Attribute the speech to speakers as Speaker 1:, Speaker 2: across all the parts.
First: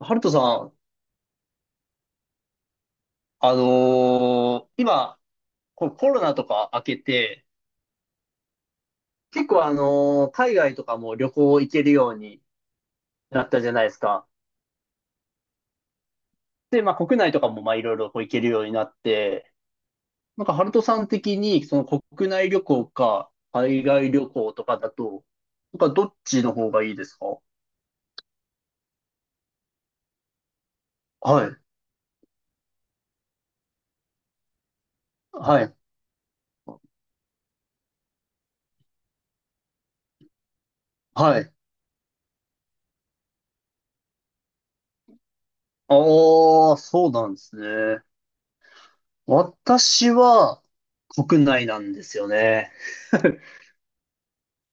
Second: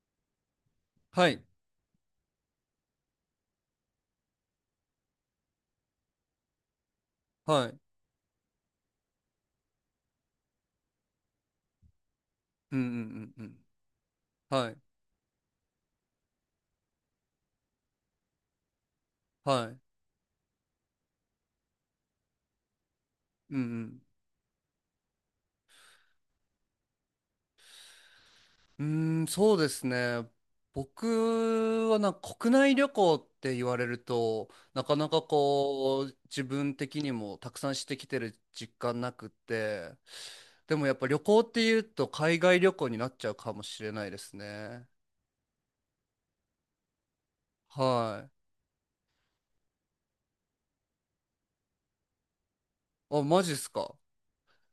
Speaker 1: ハルトさん、
Speaker 2: はい、
Speaker 1: 今、このコロナとか明けて、
Speaker 2: はい。
Speaker 1: 結構海外とかも旅行行けるように
Speaker 2: うんうん
Speaker 1: な
Speaker 2: うんう
Speaker 1: った
Speaker 2: ん。
Speaker 1: じゃないですか。
Speaker 2: はい、
Speaker 1: で、まあ国内とかもまあいろいろこう行けるようになって、
Speaker 2: はい。
Speaker 1: なんかハルトさん的にその国内旅行か
Speaker 2: う
Speaker 1: 海
Speaker 2: ん
Speaker 1: 外旅行とかだと、なんかどっちの方がいいですか？
Speaker 2: うん。うーん、そうですね。
Speaker 1: はい。
Speaker 2: 僕はなんか国内旅行って言われると、なかなか
Speaker 1: はい。
Speaker 2: こう、自分的にもたくさんしてきてる実感なくって、でもやっぱ旅
Speaker 1: は
Speaker 2: 行っ
Speaker 1: い。
Speaker 2: ていうと海外旅行になっちゃうかもしれないですね。
Speaker 1: ああ、そうなんですね。
Speaker 2: はい。
Speaker 1: 私は国内なんですよね。
Speaker 2: あ、マジっすか。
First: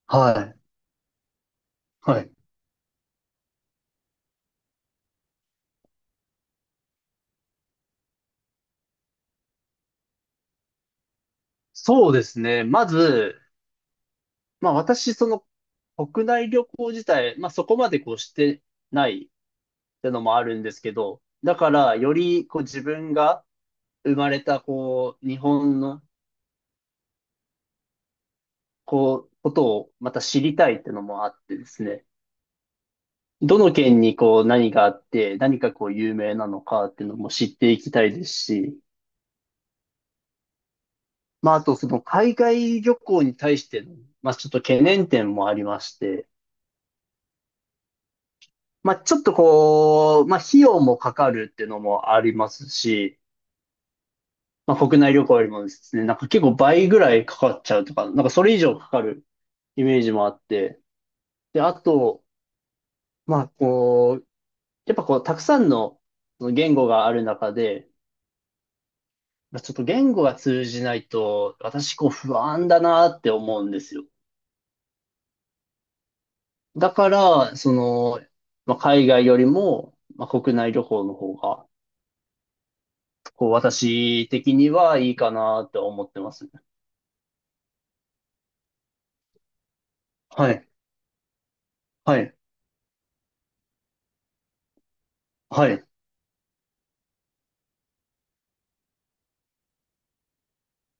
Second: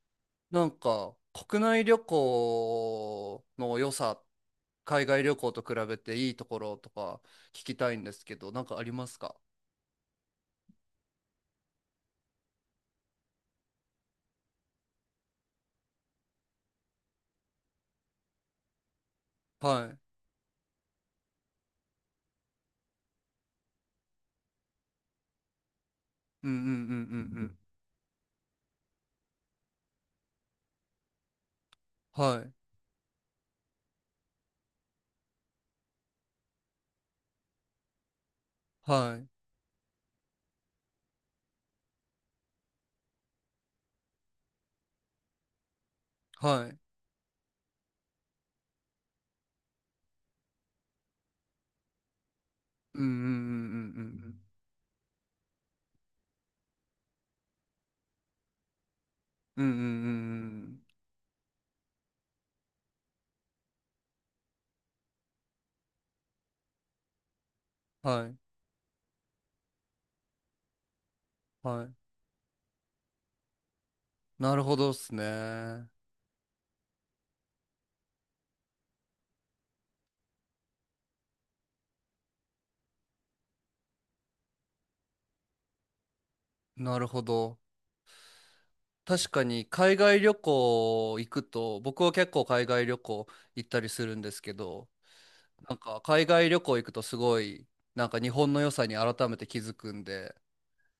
Speaker 1: はい。
Speaker 2: なんか国内旅
Speaker 1: はい。
Speaker 2: 行の良さ、海外旅行と比べていいところとか聞きたいんですけど、なんかありますか？
Speaker 1: そうですね。まず、まあ私、その国内旅行自体、まあそこまでこうしてないっ
Speaker 2: はい。
Speaker 1: てのもあるんですけど、だからよりこう自分が生まれたこう日本の
Speaker 2: うんうんうんうんうん。
Speaker 1: こうことをまた知りたいってのもあってですね、
Speaker 2: はい。
Speaker 1: どの県にこう何があって何かこう有名なのかっていうのも知っていきたいですし、
Speaker 2: はい。
Speaker 1: まああとその海外旅行に対しての、まあちょっと懸念点もありまして、
Speaker 2: はい。
Speaker 1: まあ、ちょっとこう、まあ、費用もかかるっていうのもあります
Speaker 2: うんうん
Speaker 1: し、
Speaker 2: うん
Speaker 1: まあ、国内旅行よりもですね、なんか結構倍ぐらいかかっちゃうとか、なんかそれ以上かかる
Speaker 2: うんうんうん。うん
Speaker 1: イ
Speaker 2: う
Speaker 1: メージもあ
Speaker 2: ん
Speaker 1: っ
Speaker 2: うんう
Speaker 1: て、
Speaker 2: ん
Speaker 1: で、あと、まあ、こう、やっぱこう、たくさんのその言語がある中で、
Speaker 2: うん。はい。
Speaker 1: まあちょっと言語が通じないと、
Speaker 2: は
Speaker 1: 私
Speaker 2: い。
Speaker 1: こう不安だなって思うんですよ。
Speaker 2: なるほどっすね。
Speaker 1: だから、その、まあ、海外よりも、まあ、国内旅行の方が、こう、私的にはいいかなって思ってます。
Speaker 2: なるほど。確かに海外旅
Speaker 1: はい。
Speaker 2: 行行くと、僕は
Speaker 1: は
Speaker 2: 結
Speaker 1: い。
Speaker 2: 構海外旅行行ったりするんですけど、
Speaker 1: は
Speaker 2: なん
Speaker 1: い。
Speaker 2: か海外旅行行くとすごい、なんか日本の良さに改めて気づくんで、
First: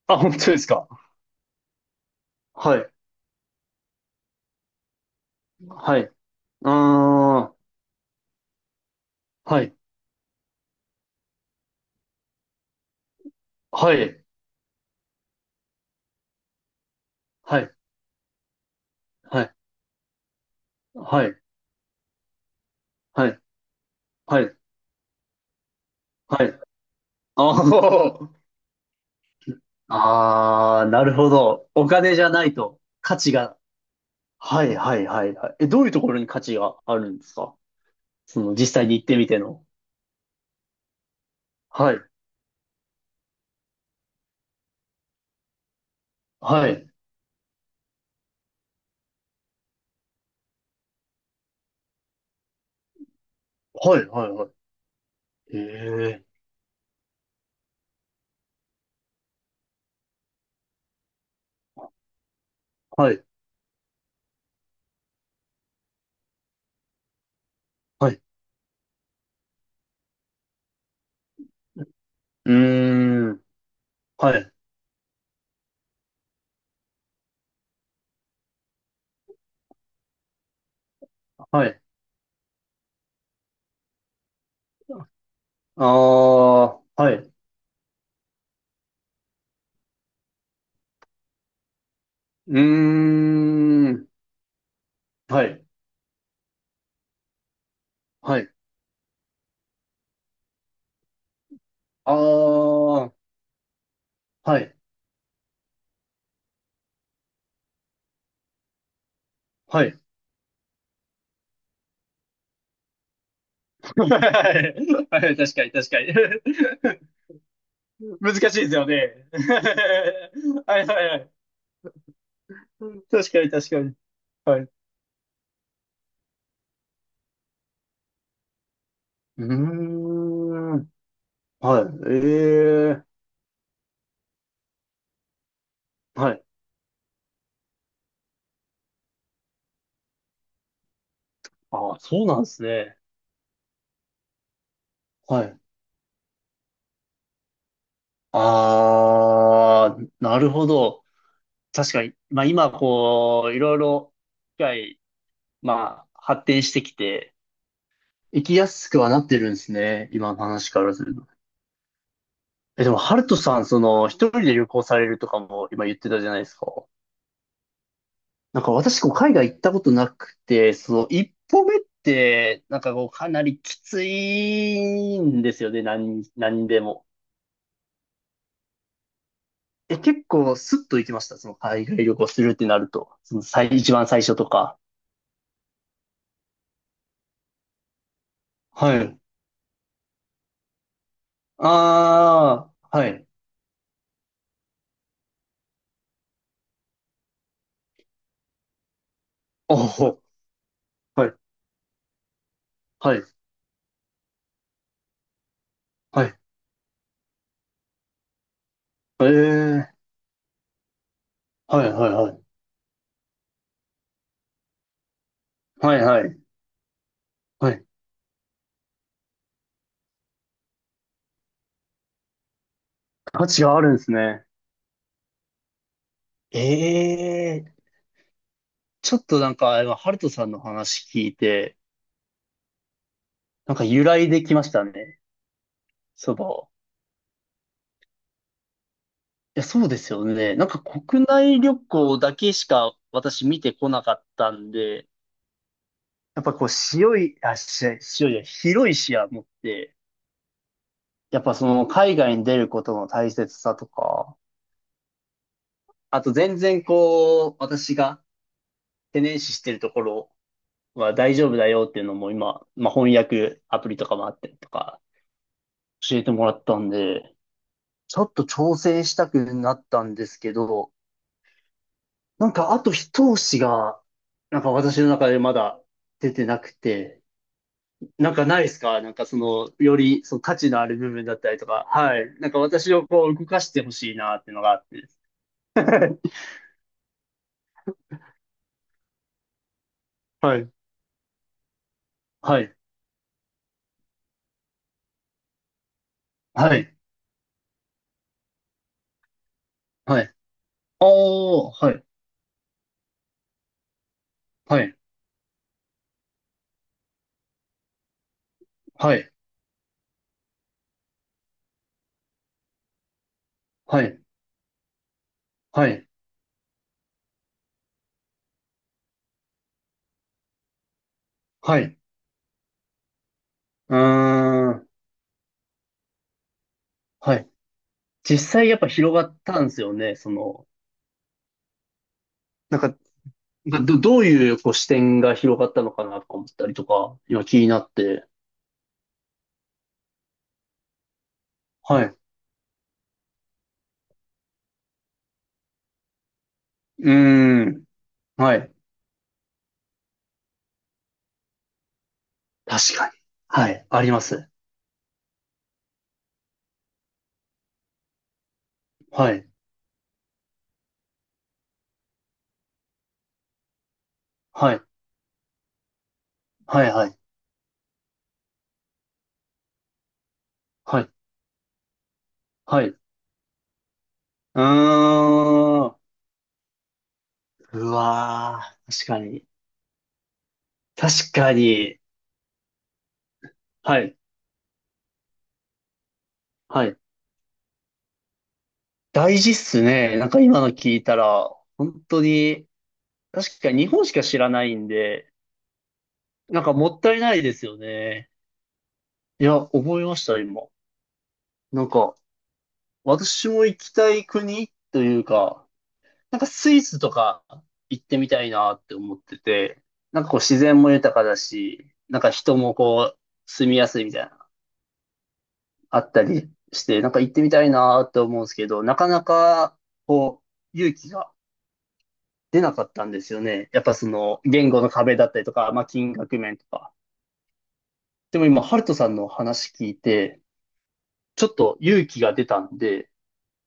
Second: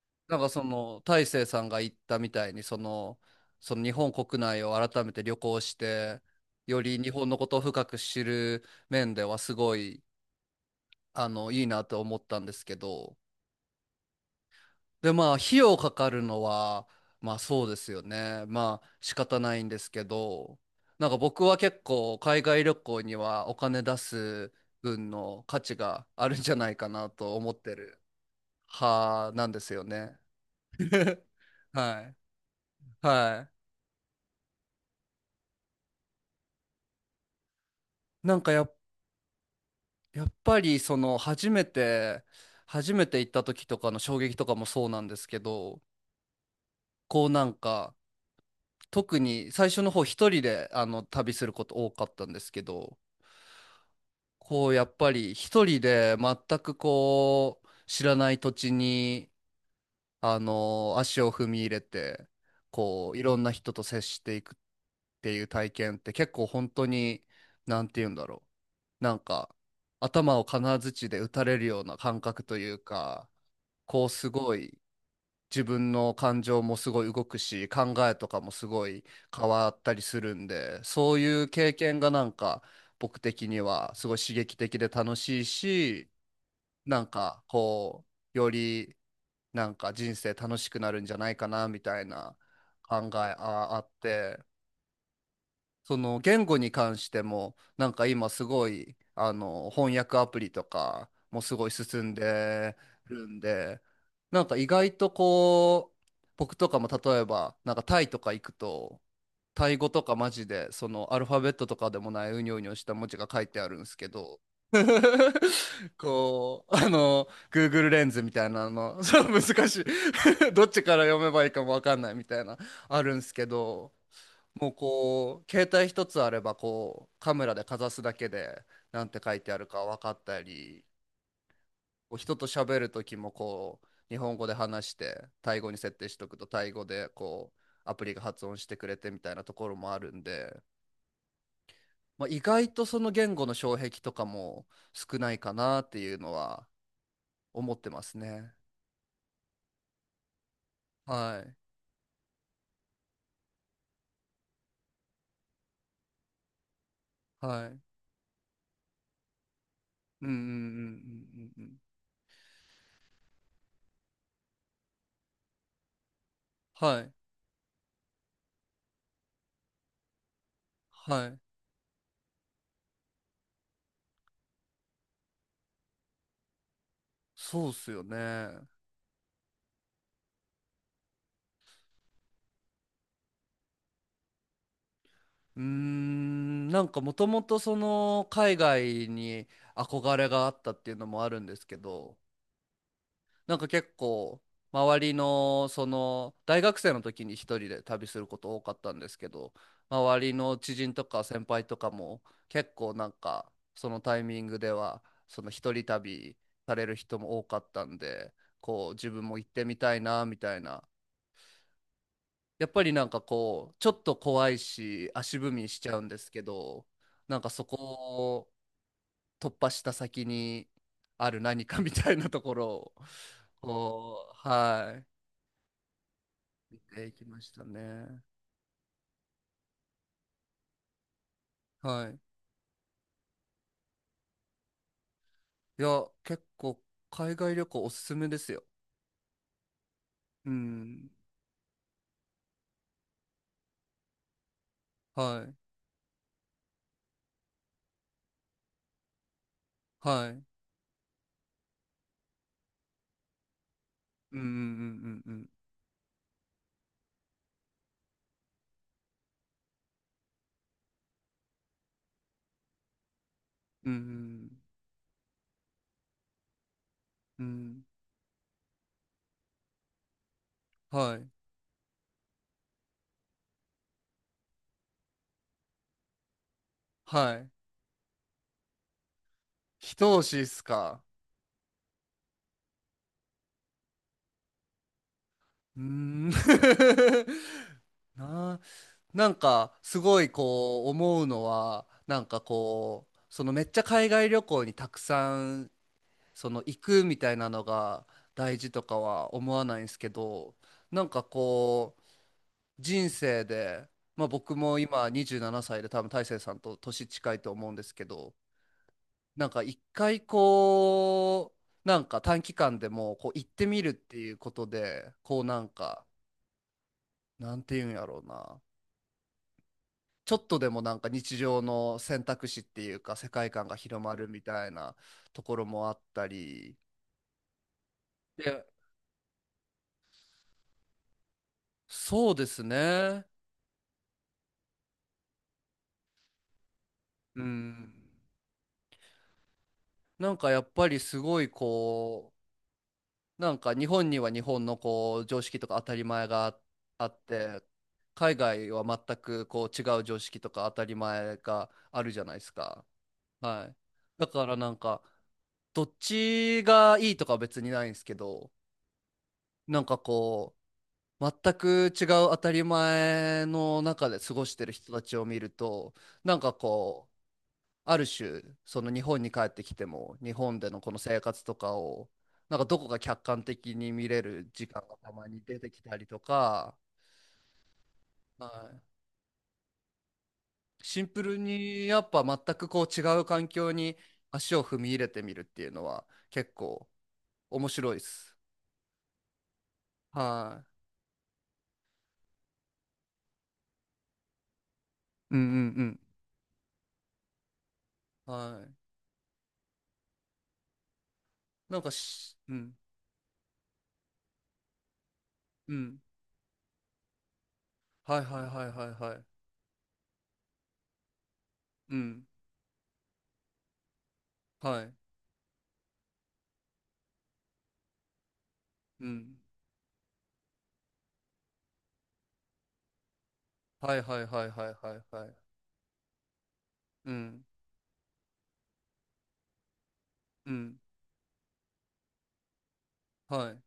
Speaker 1: あ、本
Speaker 2: なんか
Speaker 1: 当で
Speaker 2: そ
Speaker 1: すか？
Speaker 2: の大成さんが言ったみたいに
Speaker 1: は
Speaker 2: そ
Speaker 1: い。
Speaker 2: の、その日本国内を改めて旅行し
Speaker 1: はい。
Speaker 2: てより日本のこ
Speaker 1: あ
Speaker 2: と
Speaker 1: ー。
Speaker 2: を深く知る面ではす
Speaker 1: は
Speaker 2: ご
Speaker 1: い。
Speaker 2: い、あのいいなと思ったんですけど、
Speaker 1: はい。
Speaker 2: でまあ費用かかるのはまあ
Speaker 1: は
Speaker 2: そう
Speaker 1: い。
Speaker 2: ですよね、まあ仕方
Speaker 1: はい。
Speaker 2: ないんですけど、なんか
Speaker 1: はい。
Speaker 2: 僕は結構海外旅行に
Speaker 1: はい。
Speaker 2: はお金出
Speaker 1: は
Speaker 2: す
Speaker 1: い。
Speaker 2: 分の価値があるん
Speaker 1: は
Speaker 2: じゃ
Speaker 1: い。
Speaker 2: ないかなと思っ
Speaker 1: あ
Speaker 2: てる
Speaker 1: ー。
Speaker 2: 派なんですよね。
Speaker 1: あー、なる ほど。お
Speaker 2: は
Speaker 1: 金
Speaker 2: い、
Speaker 1: じゃないと価値
Speaker 2: は
Speaker 1: が。
Speaker 2: い。
Speaker 1: はい。はい。はい。はいえ、どういうところに価値があるんですか？
Speaker 2: なん
Speaker 1: そ
Speaker 2: か
Speaker 1: の
Speaker 2: や
Speaker 1: 実
Speaker 2: っ、
Speaker 1: 際に行ってみての。
Speaker 2: やっぱりその初め
Speaker 1: はい。
Speaker 2: て初めて行った時とかの衝撃とかもそうなんですけど、
Speaker 1: はい。
Speaker 2: こうなんか特に最初の方一人であの旅すること多かったんですけど、
Speaker 1: はい。はい。は
Speaker 2: こ
Speaker 1: い。
Speaker 2: うやっぱり
Speaker 1: え
Speaker 2: 一人で
Speaker 1: え。
Speaker 2: 全くこう知らない土地にあの足を踏み入れて、こ
Speaker 1: は
Speaker 2: うい
Speaker 1: い。
Speaker 2: ろんな人と接していくっていう体験って結構本当に、なんて言う
Speaker 1: は
Speaker 2: ん
Speaker 1: い。
Speaker 2: だろう、なんか頭を金槌で打たれるような感覚
Speaker 1: う
Speaker 2: というか、
Speaker 1: ーん。
Speaker 2: こうす
Speaker 1: はい。
Speaker 2: ごい自分の感情もすごい動くし考えとかもすごい変わったりするんで、そういう
Speaker 1: は
Speaker 2: 経
Speaker 1: い。
Speaker 2: 験がなんか僕的にはすごい刺激的で楽しい
Speaker 1: あ
Speaker 2: し、な
Speaker 1: あ、
Speaker 2: ん
Speaker 1: はい。
Speaker 2: かこう、よりなんか人生楽しくなるんじゃないかなみたいな
Speaker 1: うー
Speaker 2: 考えあ、あっ
Speaker 1: ん。
Speaker 2: て、
Speaker 1: はい。
Speaker 2: その言語に関してもなんか今
Speaker 1: は
Speaker 2: す
Speaker 1: い。
Speaker 2: ごいあの翻訳アプリとかもすごい進
Speaker 1: あ
Speaker 2: んで
Speaker 1: あ。
Speaker 2: るんで、なんか
Speaker 1: は
Speaker 2: 意
Speaker 1: い。
Speaker 2: 外とこう、僕とかも例えばなんかタイとか行くと、タイ
Speaker 1: は
Speaker 2: 語
Speaker 1: い。
Speaker 2: とかマジで、そのアルファベットとかでもないうにょうにょした文字が書いてあるんですけ ど、
Speaker 1: はい。確かに、確 かに。
Speaker 2: こう、あの、Google レン ズみ
Speaker 1: 難しい
Speaker 2: たい
Speaker 1: で
Speaker 2: な
Speaker 1: すよ
Speaker 2: の、そう
Speaker 1: ね。
Speaker 2: 難しい ど っ
Speaker 1: は
Speaker 2: ち
Speaker 1: い
Speaker 2: か
Speaker 1: は
Speaker 2: ら
Speaker 1: いは
Speaker 2: 読め
Speaker 1: い。
Speaker 2: ばいいかもわかんないみたいな、あるんです
Speaker 1: 確か
Speaker 2: け
Speaker 1: に、確か
Speaker 2: ど、
Speaker 1: に。はい。
Speaker 2: も
Speaker 1: う
Speaker 2: うこう、携帯一つあれば、こう、カメラでかざすだけで、なんて書い
Speaker 1: ー
Speaker 2: てあるか分かったり、
Speaker 1: ん。はい。
Speaker 2: こう人と喋る
Speaker 1: え
Speaker 2: と
Speaker 1: え。
Speaker 2: きもこう日本語で話してタイ語に設定しと
Speaker 1: は
Speaker 2: く
Speaker 1: い。
Speaker 2: とタイ語でこうアプリが発音してくれてみたいなところもあるんで、
Speaker 1: ああ、そ
Speaker 2: ま
Speaker 1: う
Speaker 2: あ、
Speaker 1: な
Speaker 2: 意
Speaker 1: んです
Speaker 2: 外とそ
Speaker 1: ね。
Speaker 2: の言語の障壁とかも少ない
Speaker 1: は
Speaker 2: か
Speaker 1: い。
Speaker 2: なっていうのは思ってますね。
Speaker 1: ああ、なるほど。
Speaker 2: はい、
Speaker 1: 確かに。まあ今、こう、いろいろ、機械、まあ、発展してきて、
Speaker 2: はい。
Speaker 1: 行きやすくはなってるんですね。
Speaker 2: うんう
Speaker 1: 今
Speaker 2: ん
Speaker 1: の
Speaker 2: うんう
Speaker 1: 話からすると。
Speaker 2: んうんうん。
Speaker 1: え、でも、ハルトさん、その、一人で旅行されるとかも今言ってたじゃないですか。
Speaker 2: はい、
Speaker 1: なんか私、こう、海外行ったことなくて、その、
Speaker 2: は
Speaker 1: 一
Speaker 2: い、
Speaker 1: 歩目って、なんかこう、かなりきついんですよね。何、何でも。
Speaker 2: そうっすよね。
Speaker 1: え、結構、スッと行きました？その、海外旅行するってなると。その、最、一番最初とか。
Speaker 2: なんかもともとその海
Speaker 1: は
Speaker 2: 外
Speaker 1: い。
Speaker 2: に憧れがあったっていうのもあるんですけど、
Speaker 1: ああ、はい。
Speaker 2: なんか結構周りのその大学生の時に一人で旅すること多かったんですけど、
Speaker 1: お
Speaker 2: 周
Speaker 1: お、
Speaker 2: りの知人とか
Speaker 1: はい、
Speaker 2: 先輩とかも結構なん
Speaker 1: はい、
Speaker 2: かそのタイミングでは、その一人
Speaker 1: は
Speaker 2: 旅
Speaker 1: い。
Speaker 2: される人も多かったんで、こう自分
Speaker 1: え
Speaker 2: も行ってみた
Speaker 1: え、
Speaker 2: いなみたいな、
Speaker 1: はい、はい、はい。
Speaker 2: やっぱりなんかこうちょっと怖いし足踏みしち
Speaker 1: は
Speaker 2: ゃ
Speaker 1: い、
Speaker 2: うんで
Speaker 1: は
Speaker 2: す
Speaker 1: い。
Speaker 2: けど、なんかそ
Speaker 1: は
Speaker 2: こ
Speaker 1: い、
Speaker 2: を突破した先にある何かみたいなところを、
Speaker 1: 価値があるんです
Speaker 2: こ
Speaker 1: ね。
Speaker 2: う、はい、見ていきました
Speaker 1: ええ、
Speaker 2: ね。
Speaker 1: ちょっとなんか、今、ハルトさんの話聞いて、
Speaker 2: はい。
Speaker 1: なんか由来できましたね。
Speaker 2: いや、
Speaker 1: そ
Speaker 2: 結
Speaker 1: ばを。
Speaker 2: 構海外旅行おすすめですよ。
Speaker 1: いや、そうですよ
Speaker 2: う
Speaker 1: ね。なんか
Speaker 2: ん。
Speaker 1: 国内旅行だけしか私見てこなかったんで、
Speaker 2: はい。
Speaker 1: やっぱこう、広い、あ、し広いじゃない、広い視野持って、
Speaker 2: はい。
Speaker 1: やっぱその海外に出ることの大切さと
Speaker 2: う
Speaker 1: か、
Speaker 2: んうんうんうん
Speaker 1: あと全然こう、私が懸念視してるところは大丈夫だよっていうのも今、まあ翻訳ア
Speaker 2: う
Speaker 1: プ
Speaker 2: ん。う
Speaker 1: リとかもあったり
Speaker 2: ん
Speaker 1: とか、教えてもらったんで、
Speaker 2: うん。うん、
Speaker 1: ちょっと挑戦したくなったんですけど、
Speaker 2: はい。
Speaker 1: なんかあと一押しが、なんか私の中でまだ出てなくて、
Speaker 2: はい。
Speaker 1: なんかないですか？なんかその、よ
Speaker 2: 一押
Speaker 1: りそ
Speaker 2: し
Speaker 1: の
Speaker 2: っ
Speaker 1: 価
Speaker 2: す
Speaker 1: 値のある
Speaker 2: か。
Speaker 1: 部分だったりとか、はい。なんか私をこう動かしてほしいなっていうのがあって。
Speaker 2: うーん。なあ、なんかすごい
Speaker 1: はい。
Speaker 2: こう思うのは、なんか
Speaker 1: はい。
Speaker 2: こう、そのめっちゃ海外旅行にたくさんその
Speaker 1: は
Speaker 2: 行
Speaker 1: い。
Speaker 2: くみたいなのが大事とかは思わないんですけ
Speaker 1: はい。
Speaker 2: ど、なんか
Speaker 1: おー、は
Speaker 2: こう、
Speaker 1: い。
Speaker 2: 人生で、まあ、僕も
Speaker 1: はい。
Speaker 2: 今27歳で多分大成さんと年近いと思うんですけど、
Speaker 1: はい。
Speaker 2: なんか一回、こうなんか短期間でもこう行ってみるっ
Speaker 1: は
Speaker 2: て
Speaker 1: い。
Speaker 2: いうことでこうなん
Speaker 1: は
Speaker 2: か、
Speaker 1: い。
Speaker 2: なんていうんやろうな、ちょっとでもなんか日常
Speaker 1: はい。
Speaker 2: の選択肢っていうか世界観が
Speaker 1: う
Speaker 2: 広まるみた
Speaker 1: ー
Speaker 2: い
Speaker 1: ん。
Speaker 2: なところもあったり、
Speaker 1: はい。実
Speaker 2: で、
Speaker 1: 際やっぱ広がったんですよね。その、
Speaker 2: そうです
Speaker 1: なんか
Speaker 2: ね。
Speaker 1: がど、どういうこう視点が広がったのかなとか思ったりとか、
Speaker 2: う
Speaker 1: 今気になっ
Speaker 2: ん。
Speaker 1: て。
Speaker 2: なんかやっぱりすごい
Speaker 1: はい。う
Speaker 2: こう、なんか日本には日本のこう常識とか当たり前があ
Speaker 1: ー
Speaker 2: って、
Speaker 1: ん。
Speaker 2: 海
Speaker 1: は
Speaker 2: 外
Speaker 1: い。
Speaker 2: は全くこう違う常識とか当たり前があるじゃないですか。
Speaker 1: 確かに。
Speaker 2: は
Speaker 1: は
Speaker 2: い。
Speaker 1: い。ありま
Speaker 2: だか
Speaker 1: す。
Speaker 2: らなんかどっちがいいとかは別にないんですけど、
Speaker 1: はい。
Speaker 2: なんかこう全く違う当たり前の中で過ごしてる
Speaker 1: はい。
Speaker 2: 人たちを見るとなんか
Speaker 1: はい。は
Speaker 2: こ
Speaker 1: い。
Speaker 2: ある種その日本に帰ってきても日本でのこの
Speaker 1: はい。
Speaker 2: 生活とかをなんかど
Speaker 1: は
Speaker 2: こ
Speaker 1: い。う
Speaker 2: か客観的に見れる
Speaker 1: ー
Speaker 2: 時間がたまに出てきた
Speaker 1: ん。
Speaker 2: りとか、
Speaker 1: う
Speaker 2: はい、
Speaker 1: わー。確かに。
Speaker 2: シンプ
Speaker 1: 確
Speaker 2: ル
Speaker 1: か
Speaker 2: に
Speaker 1: に。
Speaker 2: やっぱ全くこう違う環境に
Speaker 1: はい。
Speaker 2: 足を踏み入れてみるっていうのは結
Speaker 1: は
Speaker 2: 構
Speaker 1: い。
Speaker 2: 面白いです。
Speaker 1: 大事っすね。なんか今
Speaker 2: はい。
Speaker 1: の聞いたら、本当に、確かに日本しか知らないんで、
Speaker 2: うんうん
Speaker 1: なんかもったいないですよね。
Speaker 2: うん。はい。
Speaker 1: いや、覚えました、今。
Speaker 2: なん
Speaker 1: なん
Speaker 2: か
Speaker 1: か、
Speaker 2: し、うん
Speaker 1: 私も行きたい国というか、
Speaker 2: うん。
Speaker 1: なんかスイスとか行っ
Speaker 2: は
Speaker 1: て
Speaker 2: い、
Speaker 1: み
Speaker 2: は
Speaker 1: た
Speaker 2: い、
Speaker 1: い
Speaker 2: は
Speaker 1: な
Speaker 2: い、
Speaker 1: っ
Speaker 2: はい、
Speaker 1: て
Speaker 2: は
Speaker 1: 思っ
Speaker 2: い。
Speaker 1: てて、なんかこう自然も豊かだし、
Speaker 2: う
Speaker 1: なん
Speaker 2: ん。
Speaker 1: か人もこう住みやすいみたいな、
Speaker 2: はい。
Speaker 1: あったりして、なんか行ってみたいなって思うんですけど、な
Speaker 2: う
Speaker 1: かな
Speaker 2: ん。
Speaker 1: かこう勇気が出なかったんですよね。やっぱ
Speaker 2: はい、
Speaker 1: そ
Speaker 2: はい、
Speaker 1: の
Speaker 2: はい、は
Speaker 1: 言
Speaker 2: い、
Speaker 1: 語
Speaker 2: は
Speaker 1: の
Speaker 2: い、
Speaker 1: 壁
Speaker 2: は
Speaker 1: だっ
Speaker 2: い。
Speaker 1: たりとか、まあ金額面とか。
Speaker 2: うん。
Speaker 1: でも今、ハルトさんの話聞いて、
Speaker 2: うん。
Speaker 1: ちょっと勇気が出たんで、
Speaker 2: はい。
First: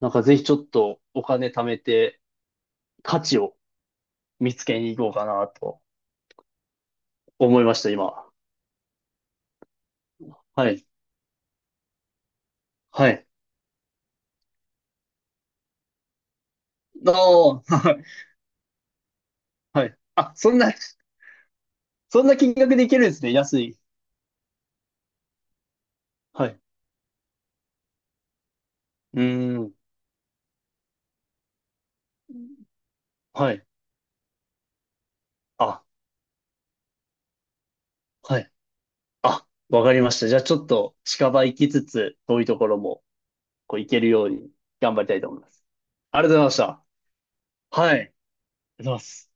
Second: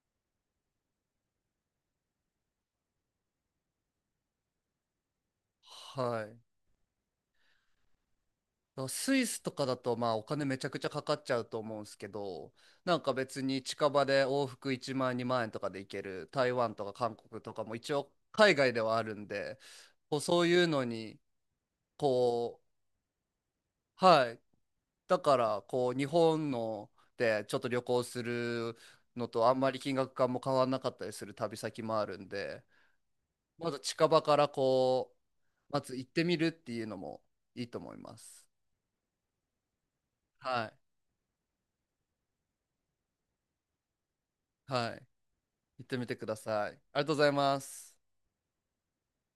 Speaker 1: なんかぜひちょっとお金貯めて価値を見つけに行こうかなと
Speaker 2: はい。
Speaker 1: 思いました、今。
Speaker 2: スイスとかだとまあお金めちゃ
Speaker 1: は
Speaker 2: くち
Speaker 1: い。
Speaker 2: ゃかかっちゃうと思うんですけど、なん
Speaker 1: は
Speaker 2: か
Speaker 1: い。
Speaker 2: 別に近場で往復1万円2万円とかで行ける台湾とか韓国と
Speaker 1: お
Speaker 2: かも
Speaker 1: ーは
Speaker 2: 一
Speaker 1: い。
Speaker 2: 応海外ではあるんで、
Speaker 1: はい
Speaker 2: こう
Speaker 1: あ、
Speaker 2: そう
Speaker 1: そん
Speaker 2: いう
Speaker 1: な、
Speaker 2: のに、
Speaker 1: そんな金
Speaker 2: こう、
Speaker 1: 額でいけるんですね。安い。
Speaker 2: はい、だからこう日
Speaker 1: は
Speaker 2: 本
Speaker 1: い。
Speaker 2: ので、ちょっと旅行する
Speaker 1: う
Speaker 2: のとあん
Speaker 1: ー
Speaker 2: ま
Speaker 1: ん。
Speaker 2: り金額感も変わらなかったりする旅先もあるんで、
Speaker 1: はい。
Speaker 2: まず近場からこう、ま
Speaker 1: あ、
Speaker 2: ず行ってみるっていうのもいいと思いま
Speaker 1: は
Speaker 2: す。
Speaker 1: い。あ、わかりました。じゃあちょっ
Speaker 2: は
Speaker 1: と近場行きつつ、遠いところもこう行けるように
Speaker 2: い、は
Speaker 1: 頑張
Speaker 2: い、
Speaker 1: りたいと思います。
Speaker 2: 行ってみて
Speaker 1: あり
Speaker 2: く
Speaker 1: がと
Speaker 2: だ
Speaker 1: うございまし
Speaker 2: さい。
Speaker 1: た。
Speaker 2: ありがとうございます。
Speaker 1: はい。ありがとうございます。